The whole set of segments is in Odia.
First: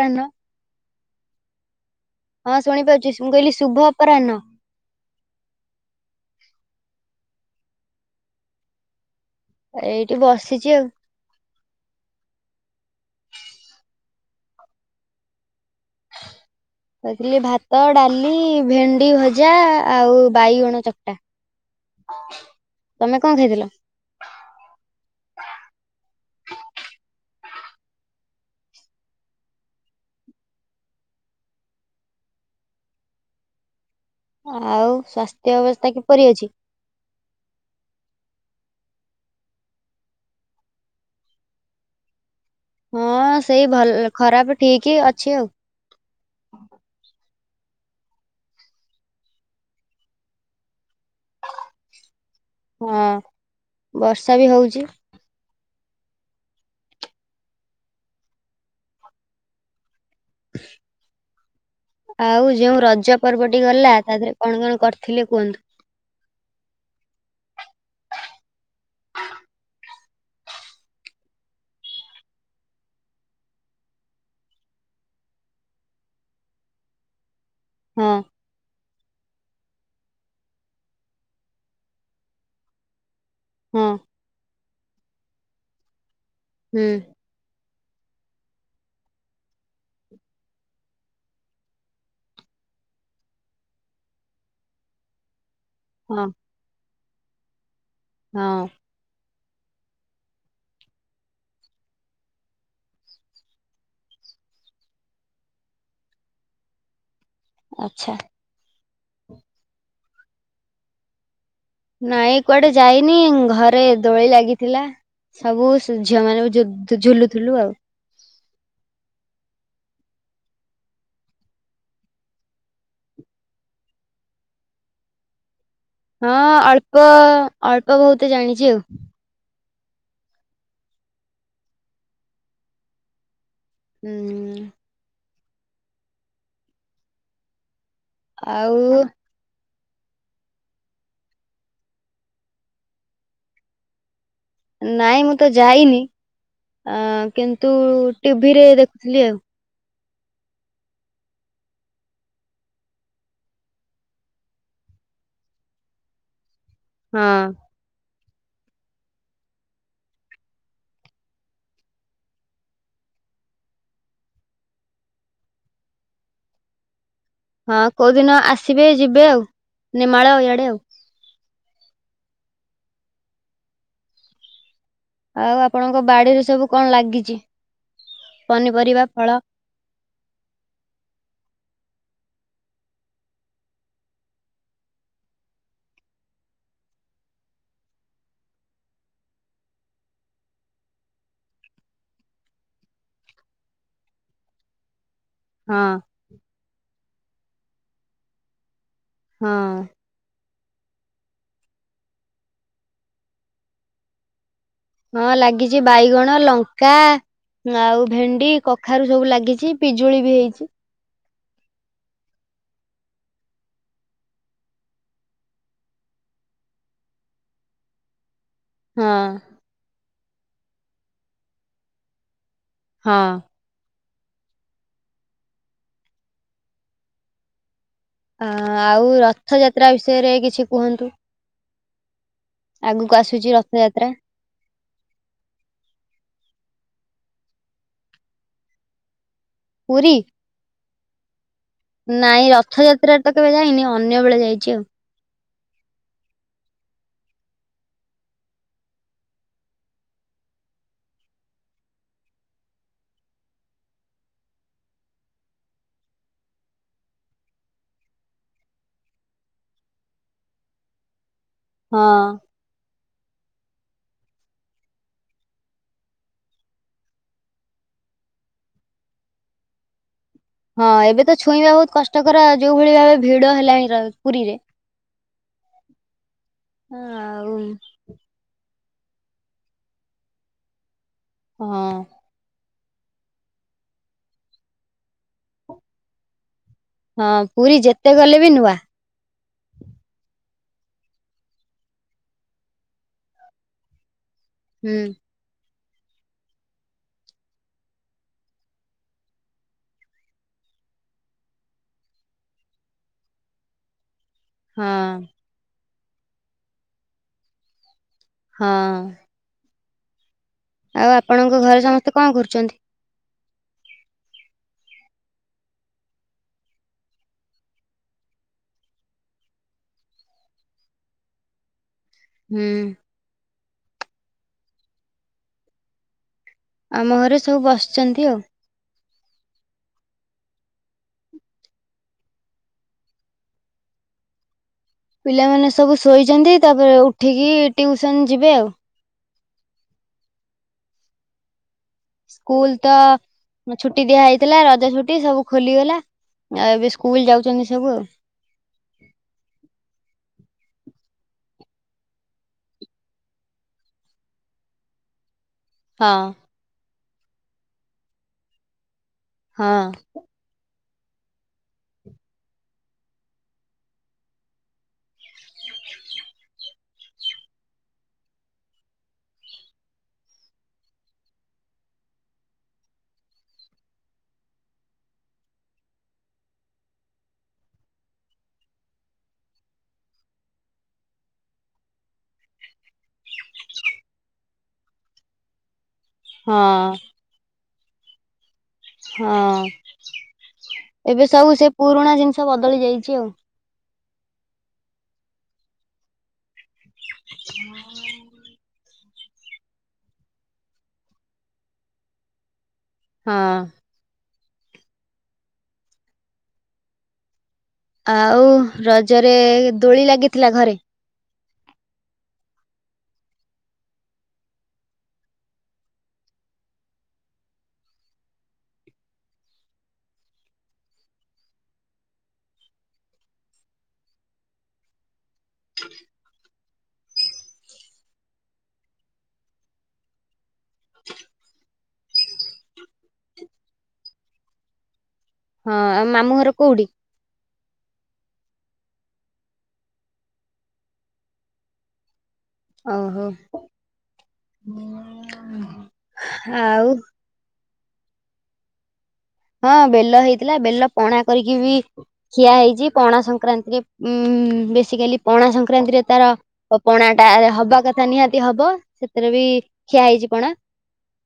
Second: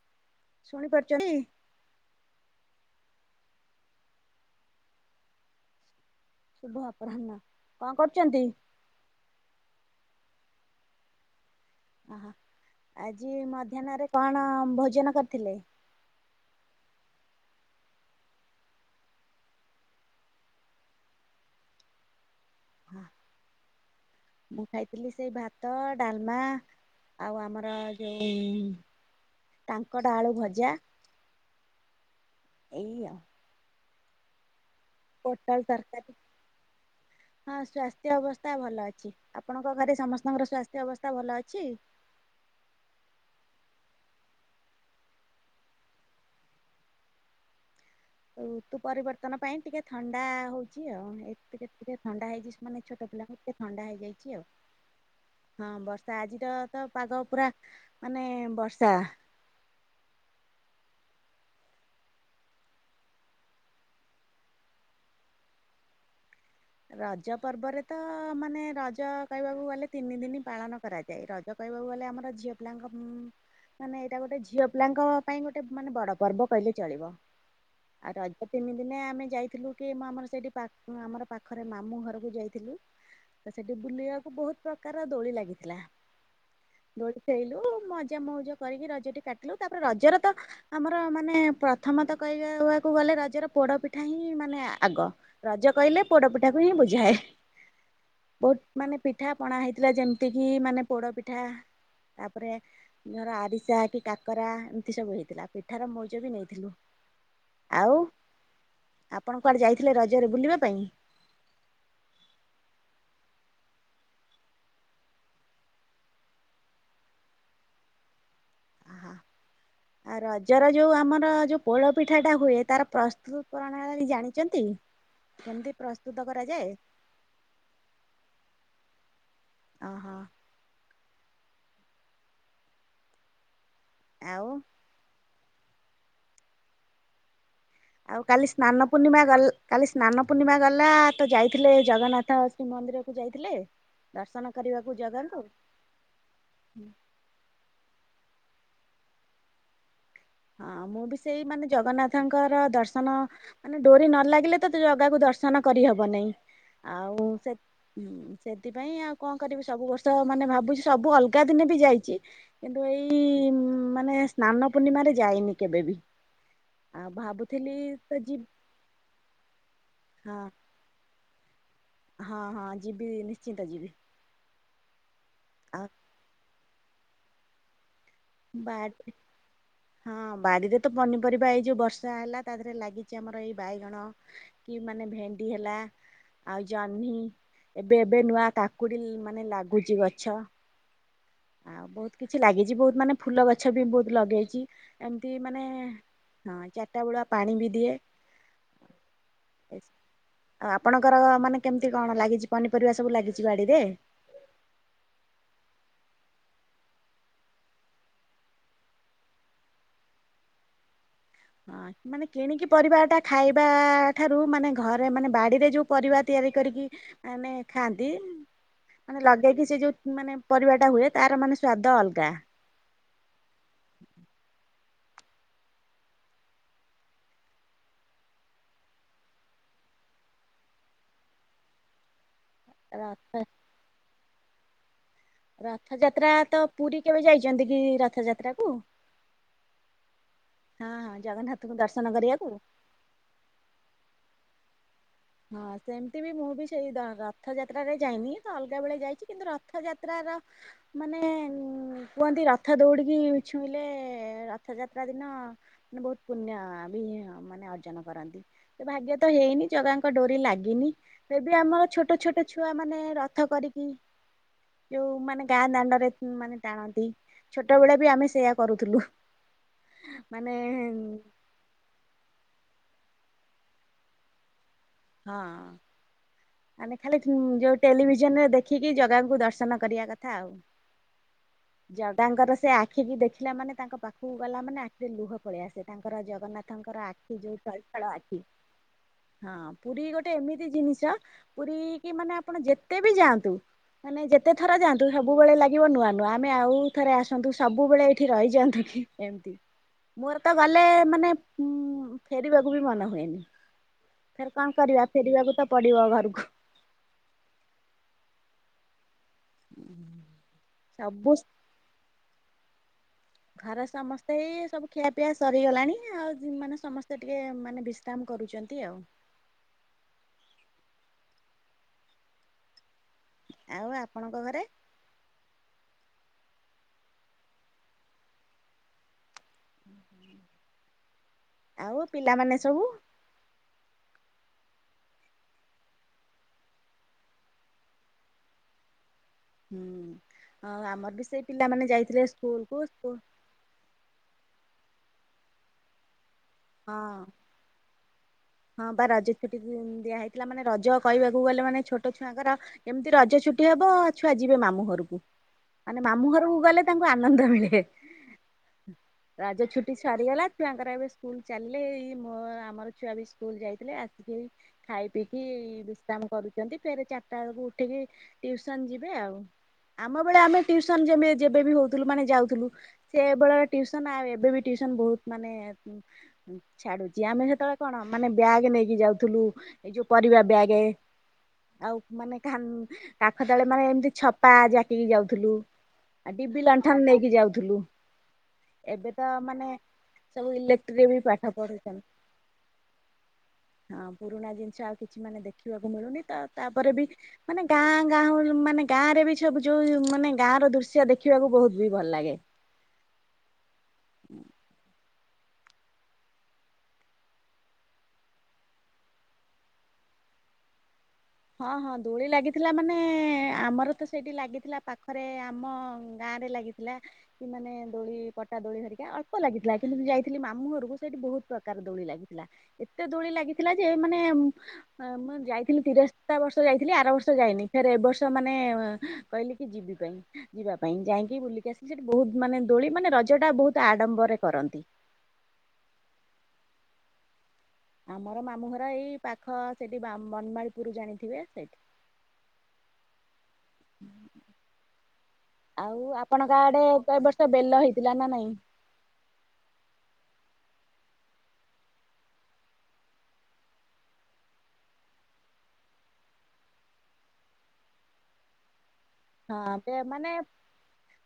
କାଇନ। ଶୁଣି ପାରୁଚନ୍ତି। ହଁ ଶୁଣିପାରୁଛି ମୁଁ କହିଲି ଶୁଭ ଅପରାହ୍ନ। ସୁଭ ଅପରାହ୍ନ କଣ କରୁଚନ୍ତି। ଏଇଠି ବସିଛି ଆଉ। ହଁ ଆଜି ମଧ୍ୟାହ୍ନରେ କଣ ଭୋଜନ କରିଥିଲେ? ଖାଇଥିଲି ଭାତ ଡାଲି ଭେଣ୍ଡି ଭଜା ଆଉ ବାଇଗଣ ଚକଟା। ତମେ କଣ ଖାଇଥିଲ? ମୁଁ ଖାଇଥିଲି ସେଇ ଭାତ ଡାଲମା। ଆଉ ଆମର ଯଉ କାଙ୍କଡ଼ ଆଳୁ ଭଜା। ଏଇଆ। ଆଉ ସ୍ୱାସ୍ଥ୍ୟ ଅବସ୍ଥା ତରକାରୀ। କିପରି ଅଛି? ହଁ ସ୍ୱାସ୍ଥ୍ୟ ଅବସ୍ଥା ଭଲ ଅଛି ଆପଣଙ୍କ ଘରେ ସମସ୍ତଙ୍କର ସ୍ୱାସ୍ଥ୍ୟ ଅବସ୍ଥା ଭଲ ଅଛି? ହଁ ସେଇ ଭଲ ଖରାପ ଠିକ ଅଛି ଆଉ। ଋତୁ ପରିବର୍ତ୍ତନ ପାଇଁ ଟିକେ ଥଣ୍ଡା ହଉଛି। ଆଉ ଏତେ କେତ ଥଣ୍ଡା ହେଇଯାଇଛି ମାନେ ଛୋଟ ହଁ ପିଲା କ ଏତେ ଥଣ୍ଡା ବର୍ଷା ହେଇଯାଇଛି ଆଉ। ବି ହଉଛି ହଁ ବର୍ଷା ଆଜିର ତ ପାଗ ପୁରା ମାନେ ବର୍ଷା। ଆଉ ଯୋଉ ରଜ ପର୍ବଟି ଗଲା ତା ଦେହରେ କଣ କଣ କରିଥିଲେ କୁହନ୍ତୁ। ରଜ ପର୍ବରେ ତ ମାନେ ରଜ କହିବାକୁ ଗଲେ ତିନି ଦିନ ପାଳନ କରାଯାଏ ରଜ କକୁ ଗଲେ ଆମର ଝିଅ ପିଲାଙ୍କ। ମାନେ ଏଇଟା ଗୋଟେ ଝିଅ ପିଲାଙ୍କ ପାଇଁ ଗୋଟେ ମାନେ ବଡ ପର୍ବ କହିଲେ ଚଳିବ। ଆଉ ହଁ ରଜ ତିନି ଦିନେ ଆମେ ଯାଇଥିଲୁ କି ଆମର ସେଇଠି ଆମ ପାଖ। ପାଖରେ ମାମୁଁ ଘରକୁ ଯାଇଥିଲୁ ତ ସେଠି ହଁ ବୁଲିବାକୁ ବହୁତ ପ୍ରକାର ଦୋଳି ଲାଗିଥିଲା। ହୁଁ ଦୋଳି ଖେଳିଲୁ ମଜା ମଉଜ। ର କରିକି ରଜ କାଟିଲୁ ତାପରେ ରଜର ତ ଆମର ମାନେ ପ୍ରଥମ ତ କହିବାକୁ ଗଲେ ରଜର ପୋଡ ପିଠା ହିଁ ମାନେ ଆଗ ରଜ କହିଲେ ହଁ ପୋଡ ପିଠା କୁ ହିଁ ବୁଝାଏ। ହଁ ବହୁତ ମାନେ ପିଠା ପଣା ହେଇଥିଲା ଯେମିତି କିି ମାନେ ପୋଡ ପିଠା। ତାପରେ ଆରିସା କି, କାକରା ଏମିତି ସବୁ ହେଇଥିଲା ପିଠାର ମଉଜ ବି ନେଇଥିଲୁ ଆଉ ଆଚ୍ଛା। ଆପଣ କୁଆଡେ ଯାଇଥିଲେ ରଜରେ ବୁଲିବା ପାଇଁ? ନାଇଁ କୁଆଡେ ଯାଇନି ଘରେ ଦୋଳି ଲାଗିଥିଲା। ସବୁ ଝିଅ ମାନଙ୍କୁ ଝୁଲୁଥିଲୁ ଆଉ। ଆଃ ରଜର ଯୋଉ ଆମର ଯୋଉ ପୋଡ ପିଠା ଟା ହୁଏ ତାର ପ୍ରସ୍ତୁତ ପ୍ରଣାଳୀ ଜାଣିଛନ୍ତି? ଯେମିତି ହଁ ଅଳ୍ପ ଅଳ୍ପ ବହୁତ ଜାଣିଛି ଆଉ। ଓ ହୋ। ଆଉ ହୁଁ। ଆଉ କାଲି ସ୍ନାନ ଆଉ ପୂର୍ଣ୍ଣିମା ଗ କାଲି ସ୍ନାନ ପୂର୍ଣିମା ଗଲା ତ ଯାଇଥିଲେ ଜଗନ୍ନାଥ ଶ୍ରୀ ମନ୍ଦିର କୁ ଯାଇଥିଲେ? ଦର୍ଶନ କରିବାକୁ ନାଇଁ ମୁଁ ଜଗାଙ୍କୁ? ତ ଯାଇନି ଅ କିନ୍ତୁ ଟିଭି ରେ ଦେଖୁଥିଲି ଆଉ। ହଁ। ଦର୍ଶନ କରିହବ ନାଇଁ ଆଉ ହଁ ସେ ସେଥିପାଇଁ ଆଉ କଣ କରିବି ସବୁ ବର୍ଷ ମାନେ ଭାବୁଛି ସବୁ ଅଲଗା ଦିନେ ବି ଯାଇଛି କିନ୍ତୁ ଏଇ ମାନେ ସ୍ନାନ ପୂର୍ଣ୍ଣିମାରେ ଯାଇନି କେବେ ବି? ଆଉ ଭାବୁଥିଲି ହଁ ତ କୋଉଦିନ ଯିବି ଆସିବେ ଯିବେ ଆଉ ନେମାଳ ହଁ ଇଆଡେ ଆଉ ହଁ ହଁ ଯିବି ନିଶ୍ଚିନ୍ତ ଯିବି। ଆଉ ଆପଣଙ୍କ ବାଡିରେ ସବୁ କଣ ଲାଗିଚି? ବାଟ ହଁ ବାଡିରେ ତ ପନିପରିବା ହେଇ ଯୋଉ ବର୍ଷା ହେଲା ତା ଦେହରେ ଲାଗିଛି ଆମର ଏଇ ବାଇଗଣ କି ମାନେ ଭେଣ୍ଡି ହେଲା ଆଉ ଜହ୍ନି ଏବେ ଏବେ ନୂଆ କାକୁଡି ମାନେ ଲାଗୁଛି ଗଛ। ଆଉ ବହୁତ କିଛି ଲାଗିଛି ବହୁତ ମାନେ ଫୁଲ ଗଛ ବି ବହୁତ ଲଗେଇଛି ଏମତି ମାନେ ହଁ ହଁ ଉଟା ବୁଡ଼ା ପାଣି ବି ଦିଏ। ହଁ। ଆଉ ଆପଣଙ୍କର ମାନେ କେମିତି କଣ ଲାଗିଛି ପନିପରିବା ସବୁ ଲାଗିଛି ବାଡିରେ। ହଁ ଲାଗିଛି ବାଇଗଣ, ଲଙ୍କା ଆଉ ଭେଣ୍ଡି କଖାରୁ ସବୁ ଲାଗିଛି ପିଜୁଳି ବି ହେଇଚି। ହଁ ମାନେ କିଣିକି ପରିବା ଟା ଖାଇବା ଠାରୁ ମାନେ ଘରେ ମାନେ ବାଡିରେ ଯୋଉ ପରିବା ତିଆରି ତିଆରି କରିକି ମାନେ ଖାଆନ୍ତି। ହଁ ମାନେ ଲଗେଇକି ସେ ଯୋଉ ମାନେ ପରିବା ଟା ହୁଏ ତାର ମାନେ ସ୍ଵାଦ ଅଲଗା। ହଁ। ଅ ଆଉ ରଥଯାତ୍ରା ବିଷୟରେ କିଛି କୁହନ୍ତୁ? ଆଗକୁ ରଥ ଆସୁଛି ରଥଯାତ୍ରା ରଥଯାତ୍ରା ତ ପୁରୀ କେବେ ଯାଇଛନ୍ତି କି ରଥଯାତ୍ରା କୁ? ପୁରୀ? ହଁ ହଁ ଜଗନ୍ନାଥ। ନାଇଁ ରଥଯାତ୍ରା ତ କେବେ ଯାଇନି ଅନ୍ୟ ବେଳେ ଯାଇଛି ଆଉ। ହଁ ସେମିତି ବି ମୁଁ ବି ସେଇ ରଥଯାତ୍ରାରେ ଯାଇନି ତ ଅଲଗା ବେଳେ ଯାଇଛି କିନ୍ତୁ ରଥଯାତ୍ରାର ମାନେ ଉ କୁହନ୍ତି ରଥ ଦୌଡିକି ଛୁଇଁଲେ ରଥଯାତ୍ରା ଦିନ ହଁ ମାନେ ବହୁତ ପୁଣ୍ୟ ବି ମାନେ ଅର୍ଜନ କରନ୍ତି ଭାଗ୍ୟ ତ ହେଇନି ଜଗା ଡୋରି ଲାଗିନି ଏବେ ଆମର ଛୋଟ ହଁ ଛୋଟ ଛୁଆ ମାନେ ରଥ କରିକି ଯୋଉ ମାନେ ଗାଁ ଦାଣ୍ଡରେ ମାନେ ଟାଣନ୍ତି ଛୋଟବେଳେ ବି ଆମେ ସେଇୟା କରୁଥିଲୁ। ମାନେ ହଁ ଏବେ ତ ଛୁଇଁବା ବହୁତ କଷ୍ଟକର ଯୋଉ ଭଳି ଭାବେ ଭିଡ ହେଲାଣି ପୁରୀରେ। ହଁ ମାନେ ଖାଲି ଆଉ ଯୋଉ ଟେଲିଭିଜନ ରେ ଦେଖ ଆଖିକି ଜଗାଙ୍କୁ ଦର୍ଶନ କରିବା କଥା ଆଉ ହଁ ଜଗାଙ୍କର ସେ ଆି ଆଖିକି ଦେଖିଲା ମାନେ ତାଙ୍କ ପାଖକୁ ଗଲା ମାନେ ଆଖିରେ ଲୁହ ପଳେଇଆ ଆସେ ତାଙ୍କର ଜଗନ୍ନାଥ ତାଙ୍କର ଆଖି ହଁ ଯୋଉ ପୁରୀ ଚଳଚଳ ଯେତେ ଗଲେ ଆଖି ବି ନୂଆ। ହଁ। ପୁରୀ ଗୋଟେ ଏମିତି ଜିନିଷ ପୁରୀ କି ମାନେ ଆପଣ ଯେତେ ବି ଯାଆନ୍ତୁ ମାନେ ଯେ ହୁଁ। କେତଥରାନ୍ତୁ ସବୁବେଳେ ଲାଗ ଲ ନୂଆ ନୁଆ ଆମେ ଆଉ ଥରେ ଆସନ୍ତୁ ସବୁବେଳେ ଏଇଠି ରହିଯାଆନ୍ତୁ କି ଏମତି। ମୋର ତ ଗଲେ ମାନେ ଫେରିବାକୁ ବି ମନ ହୁଏନି। କଣ କରିବା ହଁ ଫେରିବାକୁ ତ ପଡିବ ଘରକୁ। ହଁ। ହୁଁ ଆଉ ଆପଣଙ୍କ ଘରେ ସମସ୍ତେ କଣ କରୁଛନ୍ତି? ଘରେ ସମସ୍ତେ ଏଇ ସବୁ ଖିଆ ପିଆ ସରିଗଲାଣି ଆଉ ମାନେ ସମସ୍ତେ ଟିକେ ମାନେ ବିଶ୍ରାମ କରୁଛନ୍ତି ଆଉ। ହୁଁ। ଆଉ ଆପଣଙ୍କ ଘରେ? ଆମ ଘରେ ସବୁ ବସିଛନ୍ତି ଆଉ। ଆଉ ପିଲାମାନେ ସବୁ? ପିଲାମାନେ ସବୁ ଶୋଇଛନ୍ତି ତାପରେ ଉଠିକି ଟିଉସନ ଯିବେ ଆଉ। ହୁଁ ଆମର ବି ସେଇ ପିଲାମାନୋନ ସ୍କୁଲ ତ ଛୁଟି ଦିଆ ହେଇଥିଲା ରଜ ଛୁଟି ସବୁ ଖୋଲିଗଲା। ଆଉ ଏବେ ସ୍କୁଲ ଯାଉଛନ୍ତି ସବୁ? [unintelligible] ଯଇଥିଲା ମାନେ ରଜ କହିବାକୁ ଗଲେ ମାନେ ଛୋଟ ଛୁଆଙ୍କର ଏମିତି ରଜ ଛୁଟି ହବ ଛୁଆ ଯିବେ ମାମୁ ଘରକୁ ମାନେ ହଁ ମାମୁଁ ଘରକୁ ଗଲେ ତାଙ୍କୁ ଆନନ୍ଦ ମିଳେ। ରାଜ ହଁ ଛୁଟି ସାରିଗଲା ଛୁଆଙ୍କର ଏବେ ସ୍କୁଲ ଚାଲିଲେ ଏଇ ମୋ ଆମର ଛୁଆ ବି ସ୍କୁଲ ଯାଇଥିଲେ ଆସିକି ଖାଇ ପିଇକି ବିଶ୍ରାମ କରୁଛନ୍ତି ଫେ ଚାରିଟା ବେଳକୁ ଉଠିକି ଟିଉସନ ଯିବେ ଆଉ। ଆମ ବେଳେ ଆମେ ଟିଉସନ ଯେମିତି ଯେବେବ ହଉଥିଲୁ ମାନେ ଯାଉଥିଲୁ ସେବେଳ ଟିୁସନ ଆଉ ଏବେ ବି ବହୁତ ମାନେ ଛାଡୁଛି ଆମେ ସେତେବେଳେ କଣ ମାନେ ବ୍ୟାଗ୍ ନେଇକି ଯାଉଥିଲୁ ଏଇ ଯୋଉ ପରିବା ବ୍ୟାଗ ଆଉ ମାନେ କାଖ ତଳେ ମାନେ ଏମିତି ଛପା ଜାକିକି ଯାଉଥିଲୁ। ଆଉ ହଁ ଡିବି ଲଣ୍ଠା ନେଇକି ଯାଉଥିଲୁ। ଏବେ ତ ମାନେ ସବୁ ହଁ ଇଲେକ୍ଟ୍ରିରେ ବି ଏବେ ପାଠ ସବୁ ସେ ପଢୁଛନ୍ତି ପୁରୁଣା ଜିନିଷ ବଦଳି ଯାଇଛି ଆଉ। ହଁ ପୁରୁଣା ଜିନିଷ ଆଉ କିଛି ମାନେ ଦେଖିବାକୁ ମିଳୁନି ତ ତା ଉପରେ ବି ମାନେ ଗାଁ ଗାଁଳି ମାନେ ଗାଁରେ ବି ସବୁ ଯୋଉ ମାନେ ଗାଁ ର ଦୃଶ୍ୟ ଦେଖିବାକୁ ବହୁତ ବି ଭଲ ଲାଗେ। ହଁ। ହୁଁ ଆଉ ରଜରେ ଦୋଳି ଲାଗିଥିଲା ଘରେ? ହଁ ହଁ ଦୋଳି ଲାଗିଥିଲା ମାନେ ଆମର ତ ସେଇଠି ଲାଗିଥିଲା ପାଖରେ ଆମ ଗାଁ ଗଁରେ ଲାଗିଥିଲା କି ମାନେ ଦୋଳି ପଟା ଦୋଳି ଧରିକା ଅଳ୍ପ ଲାଗଥିଲା କିନ୍ତୁ ଯାଇଥିଲି ମାମୁ ଘରକୁ ସେଠି ବହୁତ ପ୍ରକାର ଦୋଳି ଲାଗିଥିଲା ଏତେ ଦୋଳି ଲାଗିଥିଲା ଯେ ମାନେ ମୁଁ ଯାଇଥିଲି ତିର ସ ବର୍ଷ ଯାଇଥିଲି ଆର ବର୍ଷ ଯାଇନି ଫରେ ଏ ବର୍ଷ ମାନେ କହିଲେ କି ଯିବି ପାଇଁ ଯିବା ପାଇଁ କାହିକି ବୁଲିକି ଆସିଲେ ସେଠି ବହୁତ ମାନେ ଦୋଳି ମାନେ ରଜ ଟା ବହୁତ ଆଡମ୍ବରେ କରନ୍ତି ହଁ ଆଉ ମାମୁଁ ଘର କୋଉଠି? ଆମର ମାମୁଁ ଘର ଏଇ ପାଖ ସେଠି ବନମାଳପୁରରୁ ଜାଣିଥିବେ ସେଇଠି। ଓହୋ ଆଉ ଆପଣ ଗା ଆଡେ ଆଉ କ ବର୍ଷ ବେଲ ହେଇ? ପିଲ ନା ନାଇଁ? ହଁ ବେଲ ହେଇଥିଲା ବେଲ ପଣା କରିକି ବି ଖିଆ ହେଇଚି ପଣା ସଂକ୍ରାନ୍ତି ଉଁ ଉଁ ବେସିକାଲି ପଣା ସଂକ୍ରାନ୍ତିରେ ତାର ପଣାଟା ହବା କଥା ନିହାତି ହବ। ସେଥିରେ ବି ହଁ ବେ ଖିଆ ହେଇଛି ମାନେ ପଣା।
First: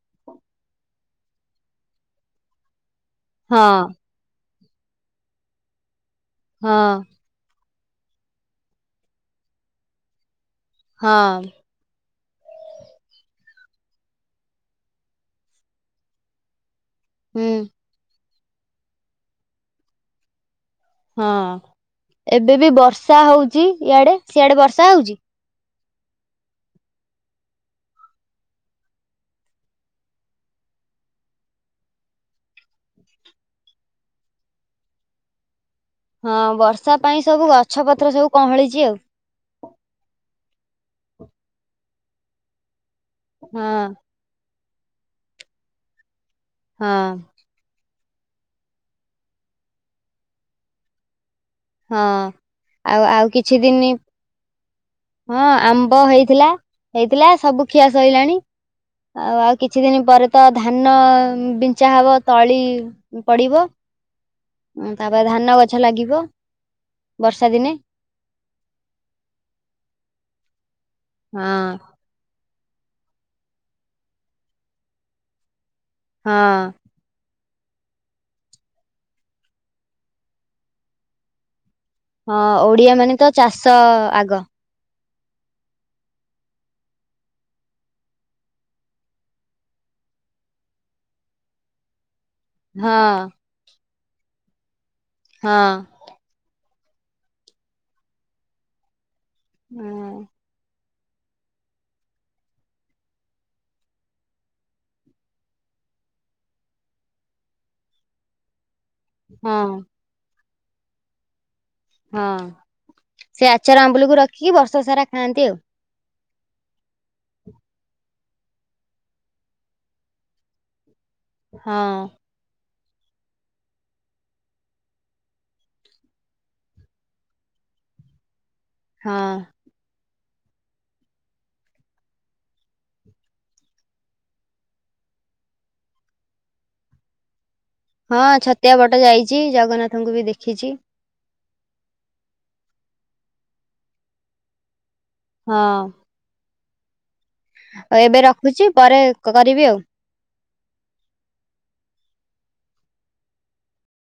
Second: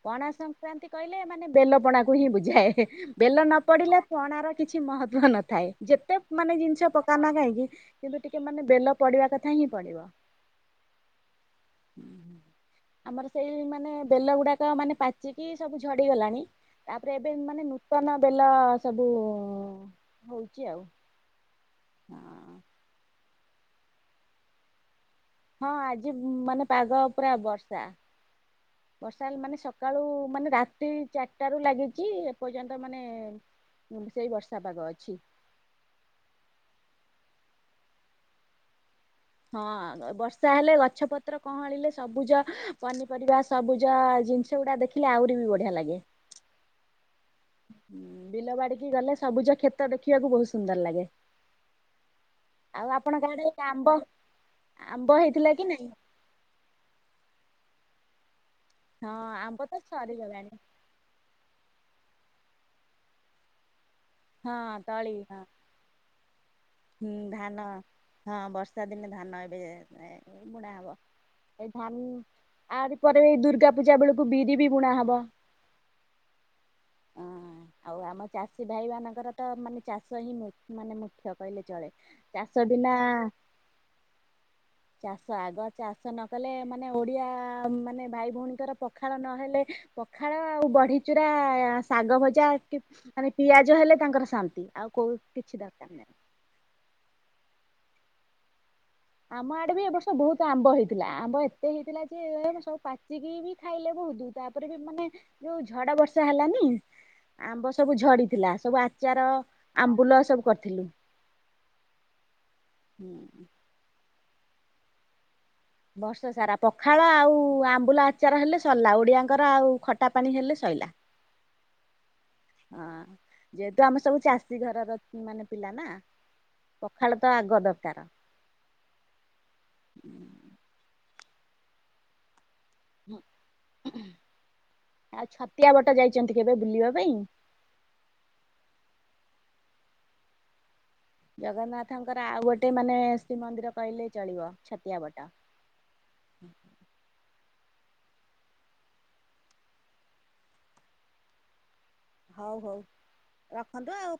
ପଣା ସଂକ୍ରାନ୍ତି କହିଲେ ମାନେ ବେଲ ପଣାକୁ ହିଁ ବୁଝାଏ ବେଲ ନ ହଁ ପଡ଼ିଲେ ପଣାର କିଛି ମହତ୍ଵ ନଥାଏ ଯେତେ ମାନେ ହଁ ଜିନିଷ ପକାନା କାହିଁକି କିନ୍ତୁ ଟିକେ ମାନେ ବେଲ ପଡ଼ିବା କଥା ହିଁ ପଡ଼ିବ। ହଁ। ଆମର ସେଇ ମାନେ ବେଲ ଗୁଡ଼ାକ ମାନେ ପାଚିକି ସବୁ ଝଡି଼ଗଲାଣି। ତାପରେ ଏବେ ହୁଁ ମାନେ ନୂତନ ବେଲ ସବୁ ହୋଉ ହଁ ଏବେ ବି ବର୍ଷା ହଉଚି ଇଆଡ଼େ ସିଆଡେ ବର୍ଷା ହଉଚି? ହଁ ଆଜି ଉଁ ମାନେ ପାଗ ପୁରା ବର୍ଷା। ବର୍ଷା ହେଇ ମାନେ ସକାଳୁ ମାନେ ରାତି ଚାରଟାରୁ ଲାଗିଚି ଏପର୍ଯ୍ୟନ୍ତ ମାନେ ଉଁ ବି ସେଇ ବର୍ଷା ପାଗ ଅଛି। ହଁ ବର୍ଷା ପାଇଁ ସବୁ ଗଛ ପତ୍ର ସବୁ କହଁଳିଚି ଆଉ। ହଁ ବର୍ଷା ହେଲେ ଗଛ ପତ୍ର କହଁଳିଲେ ସବୁଜ ପନିପରିବା ହଁ ସବୁଜ ଜିନିଷ ଗୁଡ଼ା ଦେଖିଲେ ଆହୁରି ବି ବଢ଼ିଆ ଲାଗେ। ହଁ ବିଲ ବାଡି଼କି ଗଲେ ସବୁଜ କ୍ଷେତ ଦେଖିବାକୁ ବୋହୁତ ସୁନ୍ଦର ଲାଗେ। ହଁ ଆଉ ଆପଣଙ୍କ ଆଉ ଆଡେ କିଛି ଦିନି ଆମ୍ବ ଆମ୍ବ ହଁ ହେଇଥିଲା କି ନାଇଁ? ଆମ୍ବ ହେଇଥିଲା ହେଇଥିଲା ସବୁ ଖିଆ ସଇଲାଣି ହଁ ଆଉ ଆଉ ଆମ୍ବ ତ କିଛି ଦିନି ପରେ ତ ସରିଗଲାଣି ଧାନ ବିଞ୍ଚା ହବ ତଳି ପଡ଼ିବ। ହଁ ଉଁ ତା ତଳି ପା ହଁ ଧାନ ଗଛ ଲାଗିବ। ହୁଁ ବର୍ଷା ଧାନ ଦିନେ ହଁ ବର୍ଷା ଦିନେ ଧାନ ଏବେ ଏ ବୁଣା ହବ। ହଁ ଏଇ ଧାନ୍ ଆରି ପରେ ଏଇ ଦୁର୍ଗା ପୂଜା ବେଳୁକୁ ବିରି ବି ବୁଣା ହବ। ହଁ। ହଁ ଆଉ ଆମ ଚାଷୀ ଭାଇମାନଙ୍କର ତ ମାନେ ଚାଷ ହିଁ ମୁ ମାନେ ମୁଖ୍ୟ କହିଲେ ଚଳେ। ହଁ ଚାଷ ବିନା ଓଡ଼ିଆମାନେ ତ ଚାଷ ଆଗ। ଚାଷ ଆଗ ଚାଷ ନ କଲେ ମାନେ ଓଡ଼ିଆ ମାନେ ଭାଇ ଭୋଉଣୀଙ୍କର ପଖାଳ ନହେଲେ ପଖାଳ ଆଉ ବଢି଼ଚୁରା ଶାଗ ଭଜା କି ହଁ ମାନେ ପିଆଜ ହେଲେ ତାଙ୍କର ଶାନ୍ତି ଆଉ କୋଉ କିିଛି ହଁ ଦରକାର ନାଇଁ। ଆମ ଆଡ଼େ ବି ଏ ବର୍ଷ ବୋହୁତୁ ଆମ୍ବ ହେଇ ଥିଲା ଆମ୍ବ ଏତେ ହେଇଥିଲା ଯେ ସବୁ ପାଚିକି ବି ଖାଇଲେ ବୋହୁତୁ ତାପରେ ବି ମାନେ ଯୋଉ ଝଡ଼ ଆ ବର୍ଷା ହେଲାନି ଆମ୍ବ ସବୁ ଝଡି଼ଥିଲା ସବୁ ଆ ଚାର ହଁ ହଁ ଆମ୍ବୁଲ ସବୁ କରିଥିଲୁ। ହଁ ସେ ଆଚର ଆମ୍ବୁଲୁକୁ ରଖିକି ବର୍ଷ ସାରା ଖାଆନ୍ତି ଆଉ। ବର୍ଷ ସାରା ପଖାଳ ଆଉ ଆମ୍ବୁଲ ଆଚାର ହେଲେ ସରିଲା ଓଡ଼ିଆଙ୍କର ଆଉ ଖଟା ପାଣି ହେଲେ ସଇଲା। ହଁ। ହଁ ଯେହେତୁ ଆମେ ସବୁ ଚାଷୀ ଘରର ଉଁ ମାନେ ପିଲା ନାଁ। ପଖାଳ ତ ଆଗ ଦରକାର। ହଁ। ହୁଁ। ଆଉ ଛତିଆ ବଟ ଯାଇଚନ୍ତି କେବେ ବୁଲିବା ପାଇଁ? ହଁ ଛତିଆ ବଟ ଯାଇଚି ଜଗନ୍ନାଥଙ୍କୁ ବି ଦେଖିଚି। ଜଗନ୍ନାଥଙ୍କର ଆଉ ଗୋଟେ ମାନେ ଶ୍ରୀମନ୍ଦିର କହିଲେ ଚଳିବ ଛତିଆ ବ ହଁ। ଆଉ ଏବେ ରଖୁଚି ପରେ କ୍ କରିବି ଆଉ। ହଉ ହଉ ରଖନ୍ତୁ ଆଉ